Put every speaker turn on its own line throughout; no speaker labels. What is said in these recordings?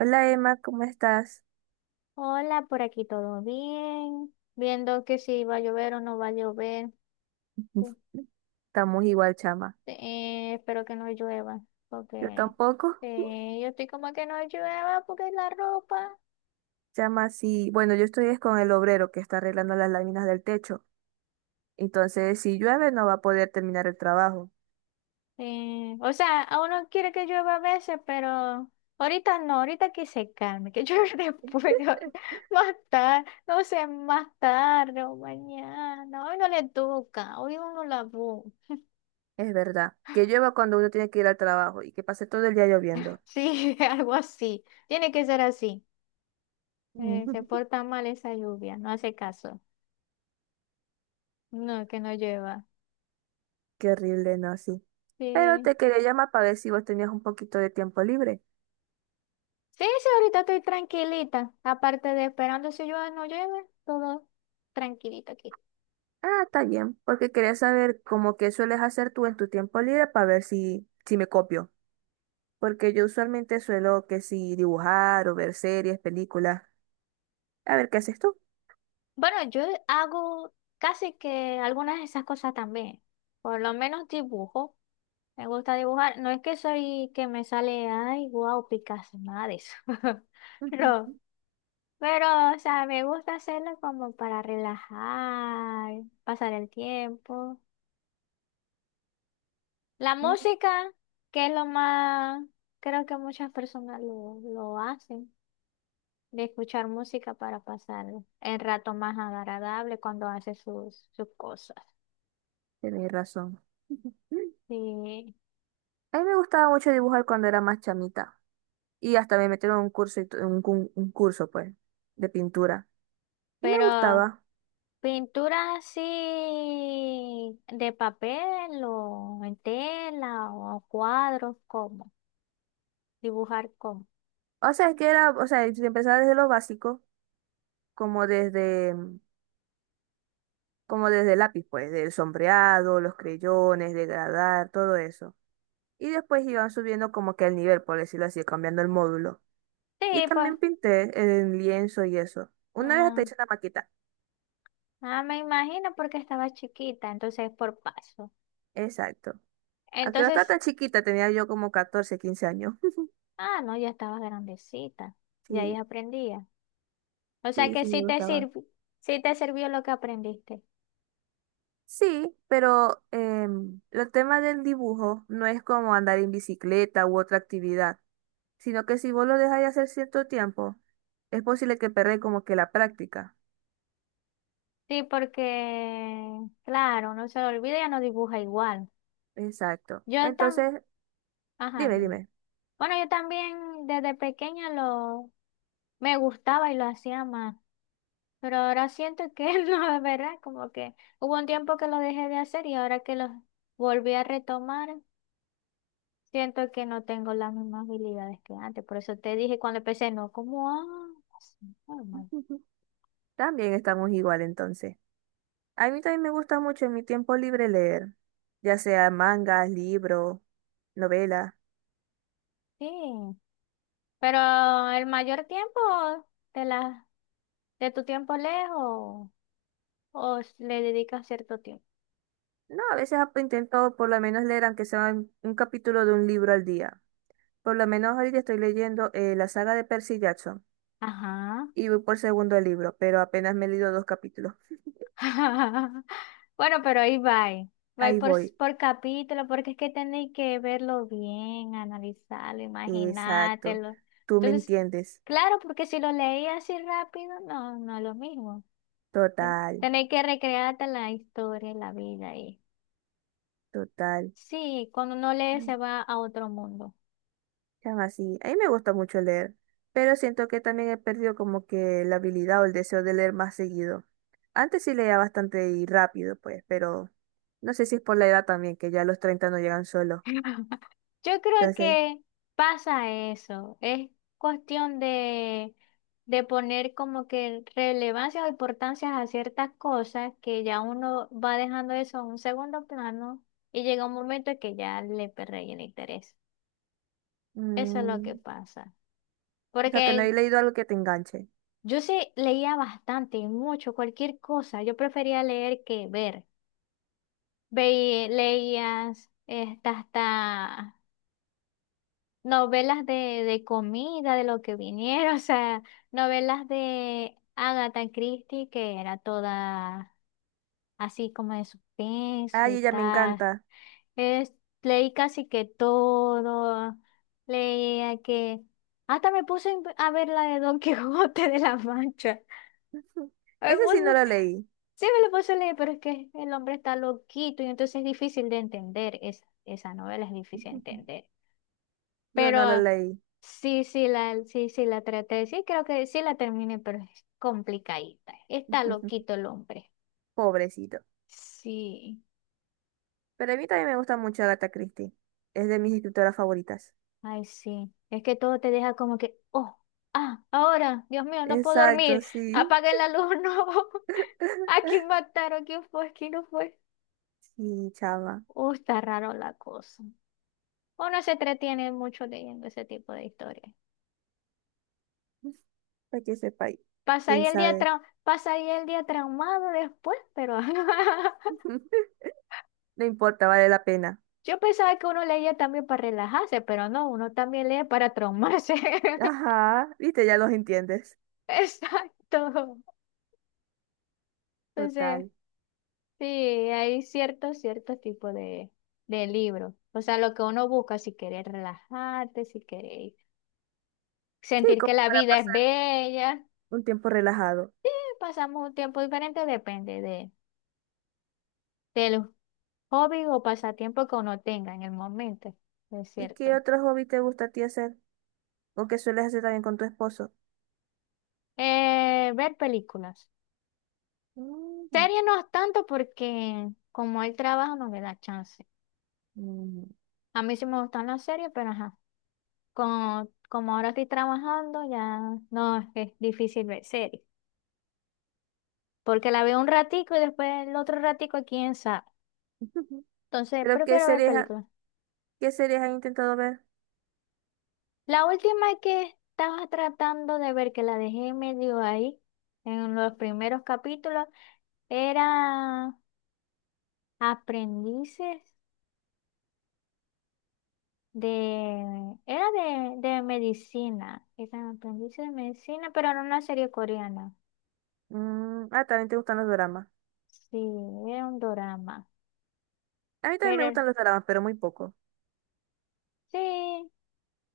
Hola Emma, ¿cómo estás?
Hola, por aquí todo bien. Viendo que si va a llover o no va a llover.
Estamos igual, chama.
Este, Espero que no llueva,
Yo
porque
tampoco.
yo estoy como que no llueva porque la ropa.
Chama, sí. Bueno, yo estoy es con el obrero que está arreglando las láminas del techo. Entonces, si llueve, no va a poder terminar el trabajo.
O sea, a uno quiere que llueva a veces, pero ahorita no, ahorita que se calme, que llueva después, más tarde, no sé, más tarde o mañana. Hoy no le toca, hoy uno la busca.
Es verdad. Que llueva cuando uno tiene que ir al trabajo y que pase todo el día lloviendo.
Sí, algo así. Tiene que ser así. Se
Mm.
porta mal esa lluvia, no hace caso. No, que no llueva.
Qué horrible, ¿no? Sí. Pero
Sí.
te quería llamar para ver si vos tenías un poquito de tiempo libre.
Sí, sí, ahorita estoy tranquilita. Aparte de esperando si llueve o no llueve, todo tranquilito aquí.
Ah, está bien, porque quería saber cómo que sueles hacer tú en tu tiempo libre para ver si me copio. Porque yo usualmente suelo que si dibujar o ver series, películas. A ver, ¿qué haces tú?
Bueno, yo hago casi que algunas de esas cosas también. Por lo menos dibujo. Me gusta dibujar. No es que soy que me sale, ay, wow, Picasso, nada de eso. No.
Ujú,
Pero, o sea, me gusta hacerlo como para relajar, pasar el tiempo. La
ujú.
música, que es lo más, creo que muchas personas lo hacen, de escuchar música para pasar el rato más agradable cuando hace sus cosas.
Tenés razón. Ujú.
Sí,
A mí me gustaba mucho dibujar cuando era más chamita. Y hasta me metieron en un curso, y un curso, pues, de pintura. Y me
pero
gustaba.
pintura así de papel o en tela o cuadros, ¿cómo? Dibujar cómo.
O sea, es que era, o sea, si empezaba desde lo básico, como desde, como desde el lápiz, pues, del sombreado, los creyones, degradar, todo eso. Y después iban subiendo como que el nivel, por decirlo así, cambiando el módulo. Y
Sí, pues,
también pinté en lienzo y eso. Una vez hasta
ah,
hice una maqueta.
ah, me imagino porque estaba chiquita, entonces por paso.
Exacto. Aunque no estaba
Entonces...
tan chiquita, tenía yo como 14 15 años.
Ah, no, ya estabas grandecita. Ya ahí
Sí,
aprendía. O sea
sí,
que
sí me gustaba.
sí te sirvió lo que aprendiste.
Sí, pero el tema del dibujo no es como andar en bicicleta u otra actividad, sino que si vos lo dejáis hacer cierto tiempo, es posible que perdáis como que la práctica.
Sí, porque, claro, no se lo olvida, ya no dibuja igual.
Exacto.
Yo tam,
Entonces,
ajá,
dime,
dime.
dime.
Bueno, yo también desde pequeña lo me gustaba y lo hacía más. Pero ahora siento que no, es verdad, como que hubo un tiempo que lo dejé de hacer y ahora que lo volví a retomar, siento que no tengo las mismas habilidades que antes, por eso te dije cuando empecé, no, como, ah, sí, normal.
También estamos igual entonces. A mí también me gusta mucho en mi tiempo libre leer, ya sea mangas, libros, novelas.
Sí, pero el mayor tiempo de la, de tu tiempo lejos le dedicas cierto tiempo.
No, a veces intento por lo menos leer, aunque sea un capítulo de un libro al día. Por lo menos ahorita estoy leyendo la saga de Percy Jackson
Ajá.
y voy por segundo libro, pero apenas me he leído dos capítulos.
Bueno, pero ahí va. Va
Ahí
por,
voy.
por capítulo, porque es que tenéis que verlo bien, analizarlo,
Exacto.
imaginártelo.
Tú me
Entonces,
entiendes.
claro, porque si lo leí así rápido, no, no es lo mismo.
Total,
Tenéis que recrearte la historia, y la vida y
total.
sí, cuando no lee se va a otro mundo.
Chama, así. A mí me gusta mucho leer, pero siento que también he perdido como que la habilidad o el deseo de leer más seguido. Antes sí leía bastante y rápido, pues, pero no sé si es por la edad también, que ya los treinta no llegan solos.
Yo creo
Entonces,
que pasa eso. Es cuestión de poner como que relevancia o importancia a ciertas cosas que ya uno va dejando eso a un segundo plano y llega un momento que ya le perre el interés. Eso es lo que
mm,
pasa.
o sea, que no
Porque
he leído algo que te enganche.
yo sí leía bastante y mucho, cualquier cosa. Yo prefería leer que ver. Hasta novelas de comida, de lo que viniera, o sea, novelas de Agatha Christie, que era toda así como de suspenso
Ay,
y
ella me
tal.
encanta.
Es- Leí casi que todo, leía que... Hasta me puse a ver la de Don Quijote de la Mancha. Me
Ese sí no
puse-
lo leí.
sí, me lo puse a leer, pero es que el hombre está loquito y entonces es difícil de entender. Esa novela es difícil de entender.
Yo no lo
Pero
leí.
sí, sí la traté. Sí, creo que sí la terminé, pero es complicadita. Está loquito el hombre.
Pobrecito.
Sí,
Pero a mí también me gusta mucho Agatha Christie. Es de mis escritoras favoritas.
ay, sí. Es que todo te deja como que, oh, ah, ahora, Dios mío, no puedo
Exacto,
dormir.
sí.
Apaguen la luz, no. ¿A quién mataron? ¿Quién fue? ¿Quién no fue?
Sí, chava.
Está raro la cosa. Uno se entretiene mucho leyendo ese tipo de historias.
Para que sepáis. Quién sabe.
Pasa ahí el día traumado después, pero
No importa, vale la pena.
yo pensaba que uno leía también para relajarse, pero no, uno también lee para traumarse.
Ajá, viste, ya los entiendes.
Exacto. Entonces,
Total.
sí, hay ciertos tipos de libros. O sea, lo que uno busca, si querés relajarte, si querés
Sí,
sentir que
como
la
para
vida es
pasar
bella.
un tiempo relajado.
Sí, pasamos un tiempo diferente, depende de, del hobby o pasatiempo que uno tenga en el momento. Es
¿Y qué
cierto.
otro hobby te gusta a ti hacer? ¿O qué sueles hacer también con tu esposo?
Ver películas.
Mm,
Serie no es tanto porque como el trabajo no me da chance.
mm.
A mí sí me gustan las series, pero ajá, como ahora estoy trabajando ya no es, es difícil ver series, porque la veo un ratico y después el otro ratico quién sabe. Entonces
¿Pero qué
prefiero ver
series,
películas.
qué series has intentado ver?
La última que estaba tratando de ver, que la dejé medio ahí en los primeros capítulos, era Aprendices De, era de medicina, era un aprendiz de medicina, pero era una serie coreana.
Mm, ah, también te gustan los dramas.
Sí, era un drama.
A mí también me gustan
Pero
los dramas, pero muy poco.
sí,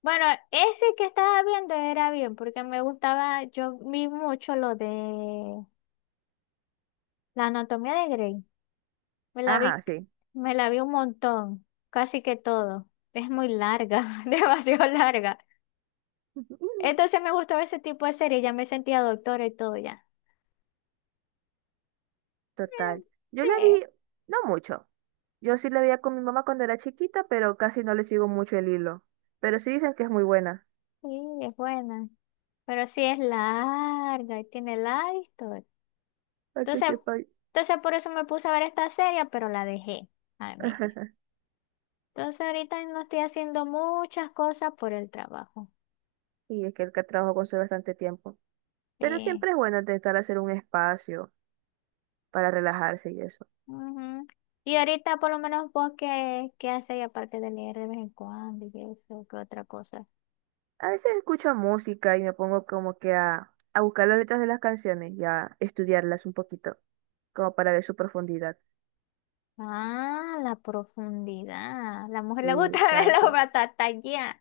bueno, ese que estaba viendo era bien, porque me gustaba, yo vi mucho lo de la anatomía de Grey. Me la vi,
Ajá, sí.
Me la vi un montón, casi que todo. Es muy larga, demasiado larga. Entonces me gustaba ese tipo de serie, ya me sentía doctora y todo ya.
Total. Yo la
Eh,
vi, no mucho. Yo sí la veía con mi mamá cuando era chiquita, pero casi no le sigo mucho el hilo. Pero sí dicen que es muy buena.
sí, sí, es buena. Pero sí es larga y tiene la historia.
Para que
Entonces,
sepa.
entonces por eso me puse a ver esta serie, pero la dejé a medio. Entonces ahorita no estoy haciendo muchas cosas por el trabajo.
Y es que el que trabajo consume bastante tiempo. Pero
Sí.
siempre es bueno intentar hacer un espacio para relajarse y eso.
Ujú. Y ahorita por lo menos vos qué hacéis aparte de leer de vez en cuando y eso, qué otra cosa.
A veces escucho música y me pongo como que a buscar las letras de las canciones y a estudiarlas un poquito, como para ver su profundidad.
Ah, la profundidad. La mujer le gusta ver los
Exacto,
batatallas.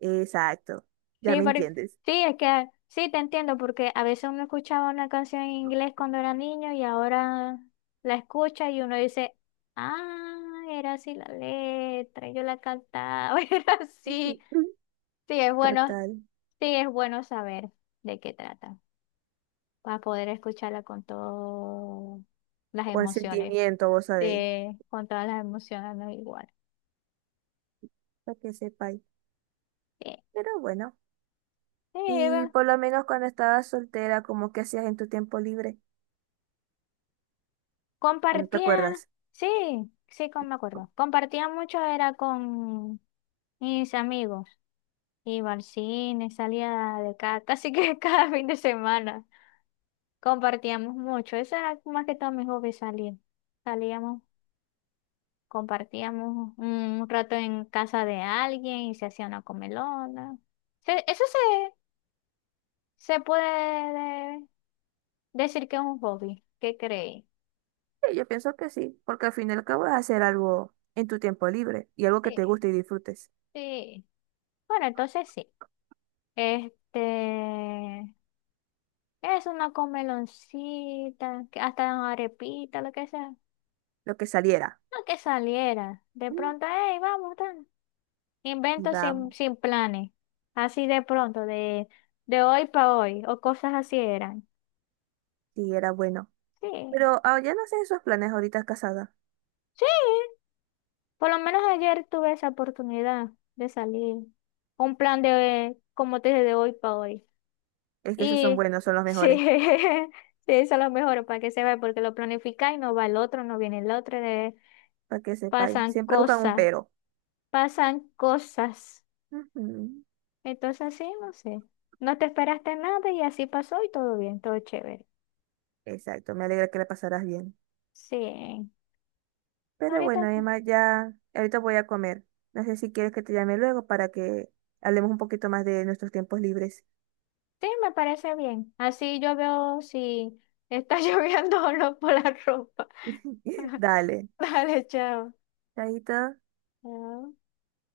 exacto. Ya
Sí,
me entiendes.
sí, es que sí te entiendo, porque a veces uno escuchaba una canción en inglés cuando era niño y ahora la escucha y uno dice, ah, era así la letra, yo la cantaba, era así. Sí, es bueno,
Total.
sí, es bueno saber de qué trata, para poder escucharla con todas las
O el
emociones,
sentimiento, vos sabéis.
sí, con todas las emociones, no igual.
Para que sepáis.
Sí,
Pero bueno.
sí,
Y por lo menos cuando estabas soltera, ¿como que hacías en tu tiempo libre? ¿O no te
compartía,
acuerdas?
sí, me acuerdo. Compartía mucho, era con mis amigos. Iba al cine, salía de casa, casi que cada fin de semana. Compartíamos mucho. Eso era más que todo mi hobby, salir. Salíamos, compartíamos un rato en casa de alguien y se hacía una comelona. Se- Eso Se puede decir que es un hobby. ¿Qué creéis?
Sí, yo pienso que sí, porque al fin y al cabo es hacer algo en tu tiempo libre y algo que
Sí,
te guste y disfrutes,
sí. Bueno, entonces sí. Este, es una comeloncita, que hasta arepita, lo que sea.
lo que saliera.
No que saliera. De
Mm.
pronto, hey, vamos, tan.
Y
Invento
vamos,
sin planes. Así de pronto, de hoy para hoy, o cosas así eran.
sí, era bueno.
Sí,
Pero ah, ya no sé esos planes ahorita casada.
sí. Por lo menos ayer tuve esa oportunidad de salir. Un plan de, como te dije, de hoy para hoy.
Es que esos son
Y
buenos, son los
sí,
mejores,
sí, eso es lo mejor para que se vea, porque lo planificáis y no va el otro, no viene el otro,
para que sepáis.
pasan
Siempre buscan un
cosas.
pero.
Pasan cosas.
Ujú.
Entonces, sí, no sé. No te esperaste nada y así pasó y todo bien, todo chévere.
Exacto, me alegra que la pasaras bien.
Sí,
Pero
ahorita
bueno,
sí.
además ya ahorita voy a comer. No sé si quieres que te llame luego para que hablemos un poquito más de nuestros tiempos libres.
Sí, me parece bien. Así yo veo si está lloviendo o no por la ropa.
Dale.
Dale, chao.
Chaito.
Chao.